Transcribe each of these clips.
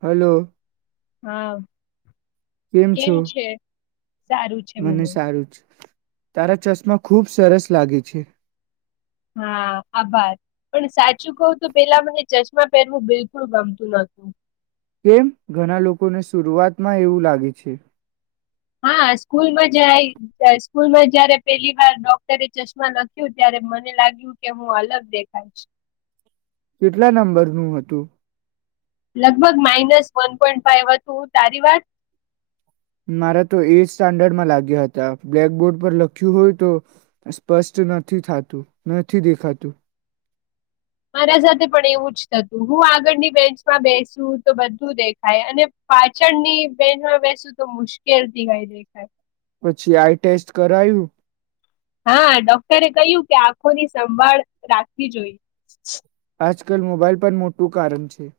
Hello. હા, કેમ છે? સારું છે મને. સારું જ તારા ચશ્માં ખૂબ સરસ લાગે છે. હા, આભાર પણ સાચ શું કહુંતો પેલા પાહે ચશ માં પહેરવું બિલકુલ ગમતું નથી. કેમ, ઘણા લોકોને શરૂઆતમાં એવું લાગે છે. હા, સ્કૂલમાં જાય સ્કૂલમાં જયારે પેલી વાર ડોક્ટરે ચશ્માં લખ્યું ત્યારે મને લાગ્યું કે હું અલગ દેખાઈશ. કેટલા નંબરનું હતું? લગભગ માઈનસ વન પોઈન્ટ ફાઈવ હતું તારી વાત. મારા તો એથ સ્ટાન્ડર્ડમાં લાગ્યા હતા બ્લેકબોર્ડ પર લખ્યું હોય તો સ્પષ્ટ નથી થાતું નથી દેખાતું. મારા સાથે પણ એવું જ થતું હું આગળની બેન્ચમાં બેસુ તો બધું દેખાય અને પાછળની બેન્ચમાં બેસુ તો મુશ્કેલથી ગાય દેખાય. પછી આઈ ટેસ્ટ કરાયું. હા, ડોક્ટરે કહ્યું કે આંખોની સંભાળ રાખવી જોઈએ. આજકાલ મોબાાઈલ પણ મોટું કારણ છે.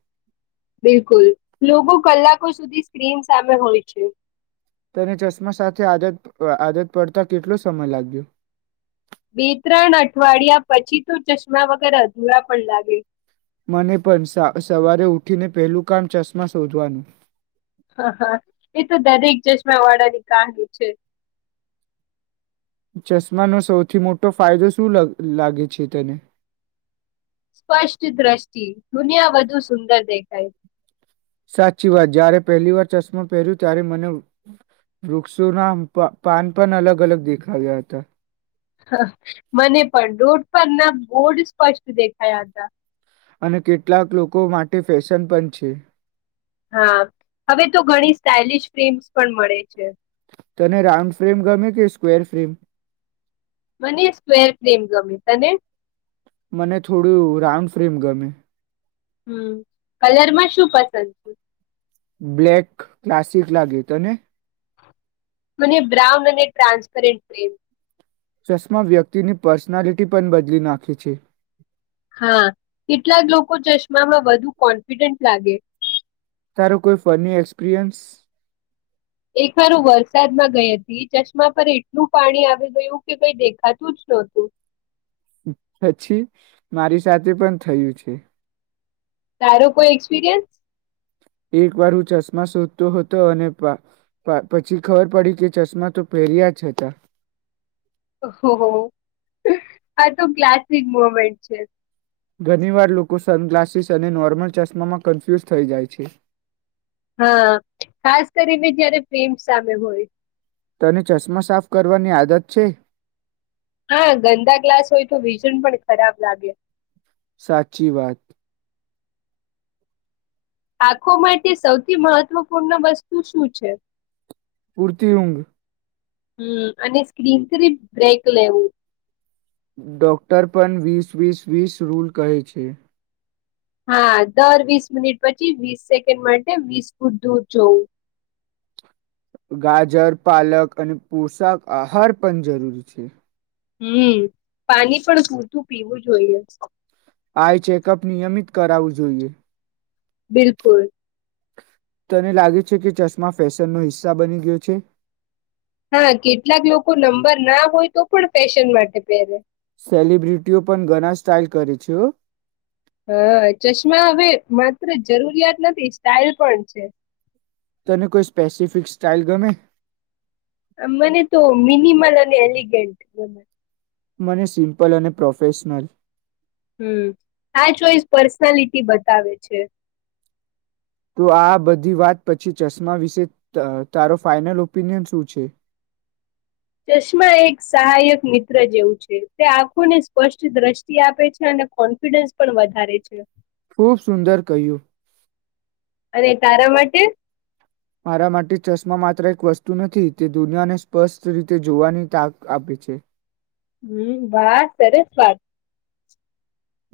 બિલકુલ, લોકો કલાકો સુધી સ્ક્રીન સામે હોય છે. તને ચશ્માં સાથે આદત આદત પડતાં કેટલો સમય લાગ્યો? બે ત્રણ અઠવાડિયા પછી તો ચશ્માં વગર અધૂરા પણ લાગે. મને પણ સવારે ઉઠીને પહેલું કામ ચશ્માં શોધવાનું. હા હા, એતો દરેક ચશમાં વાળાનું કામ છે. ચશ્માંનો સૌથી મોટો ફાયદો શું લાગે છે તેને? સ્પષ્ટ દ્રષ્ટિ, દુનિયા વધુ સુંદર દેખાય. સાચી વાત, જ્યારે પહેલી વાર ચશ્માં પહેર્યું ત્યારે મને વૃક્ષોનાં પાન પણ અલગ અલગ દેખાવ્યા હતા. હ મને પણ રોડ પરનાં બોડ સ્પષ્ટ દેખાયાં હતા. અને કેટલાક લોકો માટે ફેશન પણ છે. હા, હવે તો ઘણી સ્ટાઈલિંશ ફ્રેમ્સ પણ મળે છે. તને રાઉન્ડ ફ્રેમ ગમે કે સ્ક્વેર ફ્રેમ? મને સ્કવેર ફ્રેમ ગમે તને? મને થોડું રાઉન્ડ ફ્રેમ ગમે. હમ, કલરમાં શું પસંદ? બ્લેક ક્લાસિક લાગે, તને? મને બ્રાઉન અને ટ્રાન્સપરેટ ફ્રેમ. ચશ્માં વ્યક્તિની પર્સનાલિટી પણ બદલી નાખે છે. હા, કેટલાક લોકો ચશ્મામાં વધુ કોન્ફિડન્ટ લાગે. તારો કોઈ ફની એક્સપિરિયન્સ? એકવાર હું વરસાદમાં ગઈ હતી ચશ્માં પર એટલું પાણી આવી ગયું કે કઈ દેખાતું જ નહતું. પછી મારી સાથે પણ થયું છે. તારો કોઈ એક્સપિરિયન્સ? એકવાર હું ચશ્માં શોધતો હતો અને પછી ખબર પડી કે ચશ્માં તો પહેર્યા જ હતા. ઓહોહો, આતો ક્લાસિક મોમેન્ટ છે. ઘણીવાર લોકો સનગ્લાસીસ અને નોર્મલ ચશ્મામાં કન્ફ્યુઝ થઈ જાય છે. હા, ખાસ કરીને જયારે ફ્રેમ સામે હોય. તને ચશ્માં સાફ કરવાની આદત છે? હા, ગંદા ગ્લાસ હોય તો વિઝન પણ ખરાબ લાગે. સાચી વાત. આંખો માટે સૌથી મહત્વપૂર્ણ વસ્તુ શું છે? પૂરતી ઊંઘ. હમ, અને સ્ક્રીનથીરી બ્રેક લેવું. ડોક્ટર પણ વીસ-વીસ-વીસ રૂલ કહે છે. હા, દર વીસ મિનિટ પછી વીસ સેકન્ડ માટે વીસ ફૂટ દૂર જવું. ગાજર, પાલક અને પોષક આહાર પણ જરૂરી છે. હમ, પાણી પણ સૂરધું પીવું, જોઈએ. આઈ ચેકઅપ, નિયમિત કરાવવું જોઈએ. બિલકુલ તને લાગે છે, કે ચશ્મા ફેશનનો હિસ્સા, બની ગયો છે? હા, કેટલાક લોકો નંબરના હોય, તો પણ ફેશન માટે પહેરે. સેલિબ્રિટીઓ પણ ઘણા સ્ટાઇલ, કરે છે. હા, ચશ્મા હવે, માત્ર જરૂરિયાત નથી, સ્ટાઇલ પણ છે. તને કોઈ સ્પેસિફિક, સ્ટાઇલ ગમે? મને તો મિનિમલ, અને એલિગન્ટ ગમે. મને સિમ્પલ અને પ્રોફેશનલ હમ, આ ચોઈસ પર્સનાલિટી બતાવે છે. તો આ બધી વાત પછી, ચશ્મા વિશે તારો ફાઇનલ ઓપિનિયન શું છે? ચશ્મા એક સહાયક મિત્ર જેવું છે, તે આંખોને સ્પષ્ટ દ્રષ્ટિ આપે છે, અને કોન્ફિડન્સ પણ વધારે છે. ખૂબ સુંદર કહ્યું. અને, તારા માટે મારા માટે ચશ્મા માત્ર એક વસ્તુ નથી, તે દુનિયાને સ્પષ્ટ રીતે જોવાની તાક આપે છે. હમ, વાહ! સરસ વાત.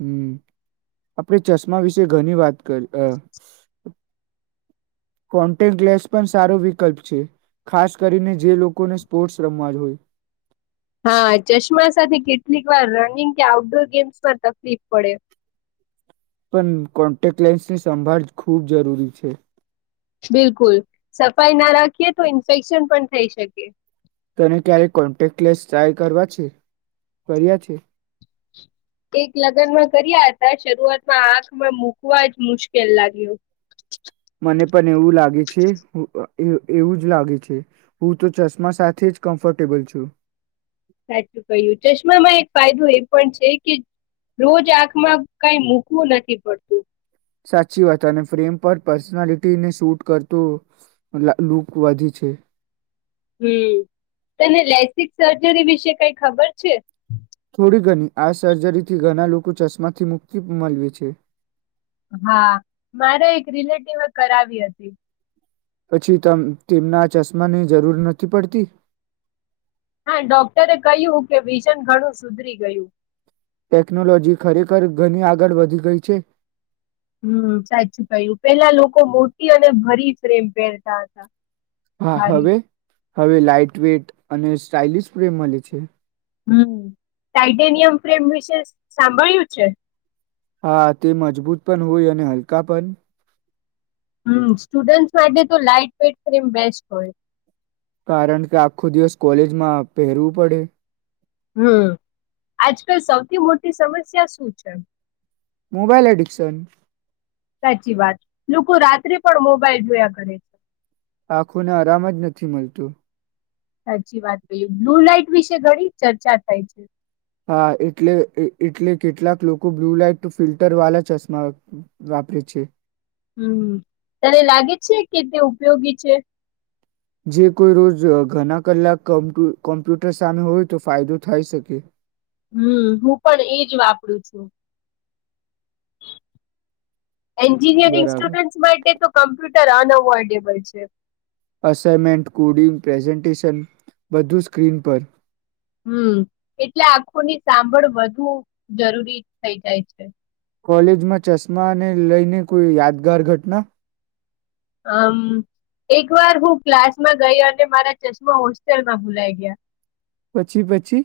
હમ, આપણે ચશ્મા વિશે ઘણી વાત કરી, કોન્ટેક્ટ લેન્સ પણ સારો વિકલ્પ છે, ખાસ કરીને જે લોકોને સ્પોર્ટ્સ રમવા જ હોય. હા, ચશ્મા સાથે કેટલીક વાર રનિંગ, કે આઉટડોર ગેમ્સમાં તકલીફ પડે. પણ કોન્ટેક્ટ લેન્સની, સંભાળ ખૂબ જરૂરી છે. બિલકુલ, સફાઈ ના રાખીએ, તો ઇન્ફેક્શન પણ થઈ, શકે. કે સ્ટીલે કરવા છે. કર્યા છે. એક લગ્નમાં કર્યા હતા, શરૂઆતમાં આંખમાં મુૂકવા, જ મુશ્કેલ લાગ્યું. મને પણ એવું લાગે છે, એવુંજ લાગે છે, હું તો ચશ્મા સાથે જ કમ્ફર્ટેબલ છું. સાચું કહ્યું, ચશ્મામાં એક ફાયદો એ પણ છે, કે રોજ આંખમાં કઈ મૂકવું નથી, પડતું. સાચી વાત, અને ફ્રેમ પર પર્સનાલિટીને શૂટ, કરતો લુક વધી છે. હમ, તને લેસિક સર્જરી વિશે કઈ ખબર છે? થોડી, ઘણી આ સર્જરીથી ઘણા, લોકો ચશ્માથી મુક્તિ મળવે છે. હા, મારે એક રિલેટિવ કરાવી હતી. પછી, તેમના ચશ્માની જરૂર નથી, પડતી. હા, ડોક્ટરે કહ્યું, કે વિઝન ઘણું સુધરી ગયું. ટેકનોલોજી ખરેખર, ઘણી આગળ વધી ગઈ છે. હમ, સાચું કહ્યું, પેલા લોકો મોટી અને ભરી ફ્રેમ પહેરતા હતા. હા ભારી હવે. હવે લાાઈટ વેટ, અને સ્ટાઇલિશ ફ્રેમ મળે છે. હમ, ટાઈટેનિયમ ફ્રેમ, વિશે સાંભળ્યું છે? હા, તે મજબૂત પણ હોય, અને હલકા પણ. હમ, સ્ટુડન્ટસ માટે તો લાઈટ વેઇટ ફ્રીમ બેસ્ટ, હોય. કારણ કે આખો, દિવસ કોલેજમાં પહેરવું પડે. હમ, આજકાલ સૌથી મોટી સમસ્યા શું છે? Mobile, addiction. સાચી વાત, લોકો રાત્રે પણ મોબાઈલ જોયા કરે છે. આખોને આરામજ નથી મળતું. સાચી વાત છે, બ્લુ લાઈટ વિશે ઘણી ચર્ચા થાય છે. હા, એટલે એટલે કેટલાક લોકો બ્લુ લઇટ ફિલ્ટર વાળા ચશ્મા, વાપરે છે. હમ, તને લાગે છે કે તે ઉપયોગી છે? જે કોઈ રોજ ઘણા કલાક કોમ્પ્યુટર સામે હોય, તો ફાયદો થાય શકે. હમ, હું પણ એજ વાપરું છું. એન્જિનિયરિંગ બરાબર સ્ટુડન્ટસ માટે તો કમ્પ્યુટર જ્યારે અનઅવોઇડેબલ છે. અસઇમેન્ટ કોડિંગ પ્રેઝન્ટેશન બધું સ્ક્રીન પર. હમ, એટલે આંખોની સાંભળ વધુ જરૂરી થઈ જાય છે. કોલેજમાં ચશ્માને લઈને કોઈ યાદગાર ઘટના? હમ, એક વાર હું ક્લાસમાં ગઈ અને મારા ચશ્મા હોસ્ટેલમાં ભુલાઈ ગયા. પછી પછી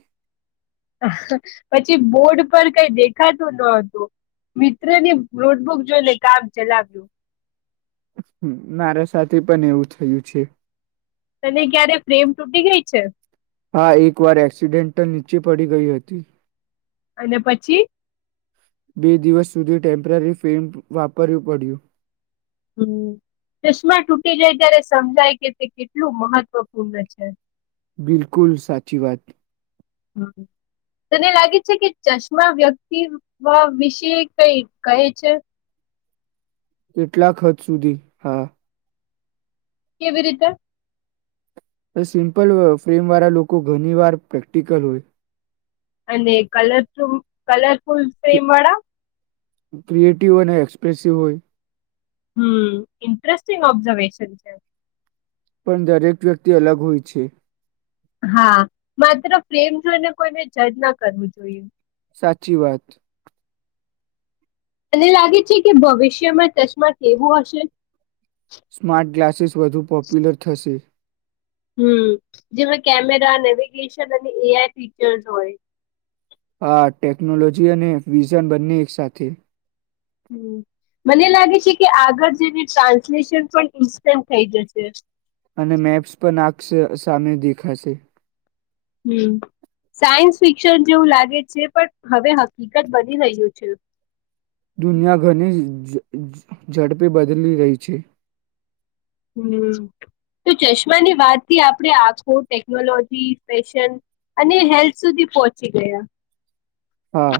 પછી બોર્ડ પર કઈ દેખાતું ન હતું, મિત્રને નોટબુક જોઈને કામ ચલાવ્યું. મારા સાથે પણ એવું થયું છે. તને ક્યારે ફ્રેમ તૂટી ગઈ છે. હા, એકવાર એક્સિડેન્ટ નીચે પડી ગઈ હતી. અને પછી બે દિવસ સુધી ટેમ્પરરી ફિલ્મ વાપરવી પડ્યું. હમ્મ, ચશ્મા તૂટી જાય ત્યારે સમજાય કે તે કેટલું મહત્વપૂર્ણ છે. બિલકુલ, સાચી વાત. હા એ તને લાગે છે કે ચશ્મા વ્યક્તિ વિશે કઈ કહે છે? કેટલાક હદ સુધી, હા. કેવી રીતે? અહ સિમ્પલ ફ્રેમ વાળા લોકો ઘણી વાર પ્રેક્ટિકલ હોય. અને કલર તુમ કલર ફુલ ફ્રેમ વાળા? ક્રિએટિવ અને એક્સપ્રેસિવ હોય. હમ્મ, ઇન્ટરેસ્ટિંગ ઓબ્ઝર્વેશન છે. પણ દરેક વ્યક્તિ અલગ હોય છે. હા, માત્ર ફ્રેમ જોઈને કોઈને જજ ના કરવું જોઈએ. સાચી વાત. તને લાગે છે કે ભવિષ્યમાં ચશ્મા કવું હશે? સ્માર્ટ ગ્લાસ સીસ વધુ પોપ્યુલર થશે. હમ્મ, જેમાં કેમેરા, નેવિગેશન અને એ આઈ ફીચર્સ હોય. હા, ટેકનોલોજી અને વિઝન બંને એક સાથે. હમ્મ, મને લાગે છે કે આગળ જેને ટ્રાન્સલેશન પણ ઇન્સ્ટન્ટ થઈ જશે. અને મેપ્સ પણ આખ સે સામે દેખાશે. હમ્મ, સાયન્સ ફિક્શન જેવું લાગે છે, પણ હવે હકીકત બની રહ્યું છે. દુનિયા ઘરની હમ્મ ઝ ઝ ઝડપી બદલી રહી છે. હમ્મ તો ચશ્માની વાતથી આપડે આખો ટેકનોલોજી, ફેશન અને હેલ્થ સુધી પોહોંચી ગયા. હા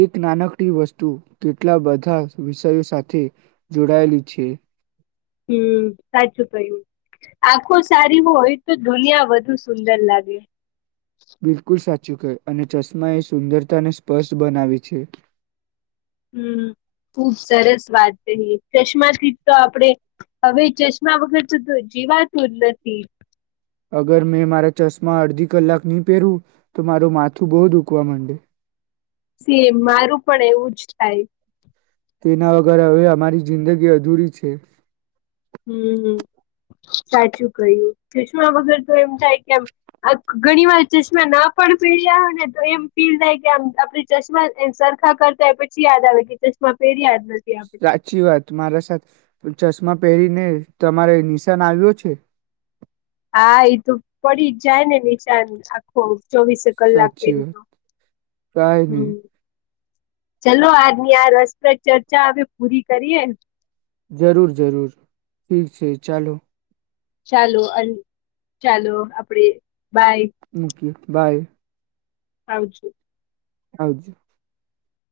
એક નાનકડી વસ્તુ કેટલા બધા વિષયો સાથે જોડાયેલી છે. હમ્મ, સાચું કયું આખો સારી હોય તો દુનિયા વધુ સુંદર લાગે. બિલકુલ સાચું કે અને ચશ્મા એ સુંદરતાને સ્પર્શ બનાવે છે. હમ ખુબ સરસ વાત કહી ચશ્માથી જ તો આપણેે હવે ચશ્મા વગર તો તો જીવાતું જ નથી. અગર મેં મારા ચશ્મા અડધી કલાકની પેરુ તો મારું માથું બો દુકવા માંડે સેમ મારું પણ એવું જ થાય તેના વગર હવે અમારી જિંદગી અધૂરી છે. હમ્મ હમ્મ સાચું કહ્યું ચશ્મા વગર તો એમ થાય કેમ આ ઘણી વાર ચશ્મા ના પણ પહેર્યા હોય ને તો એમ ફીલ થાય કે આમ આપડે ચશ્મા સરખા કરતાય પછી યાદ આવે કે ચશ્મા પહેર્યા જ ન સાચી વાત માારાસા ચસ માં પહેરીને તમારે નિશાન આવ્યો છે. હા એઈ તો પડી જ જાય ને નિશાન આખો ચોવીસે કલાક સાચી પેરુ તો વાત કઈ હમ નહી ચલો આજની આ રસપ્રદ ચર્ચા હવે પૂરી કરીએ. જરૂર જરૂર ઠીક છે ચાલો ચાલો અન ચાલો આપડે બાય મુક્ય બાય આવજો આવજો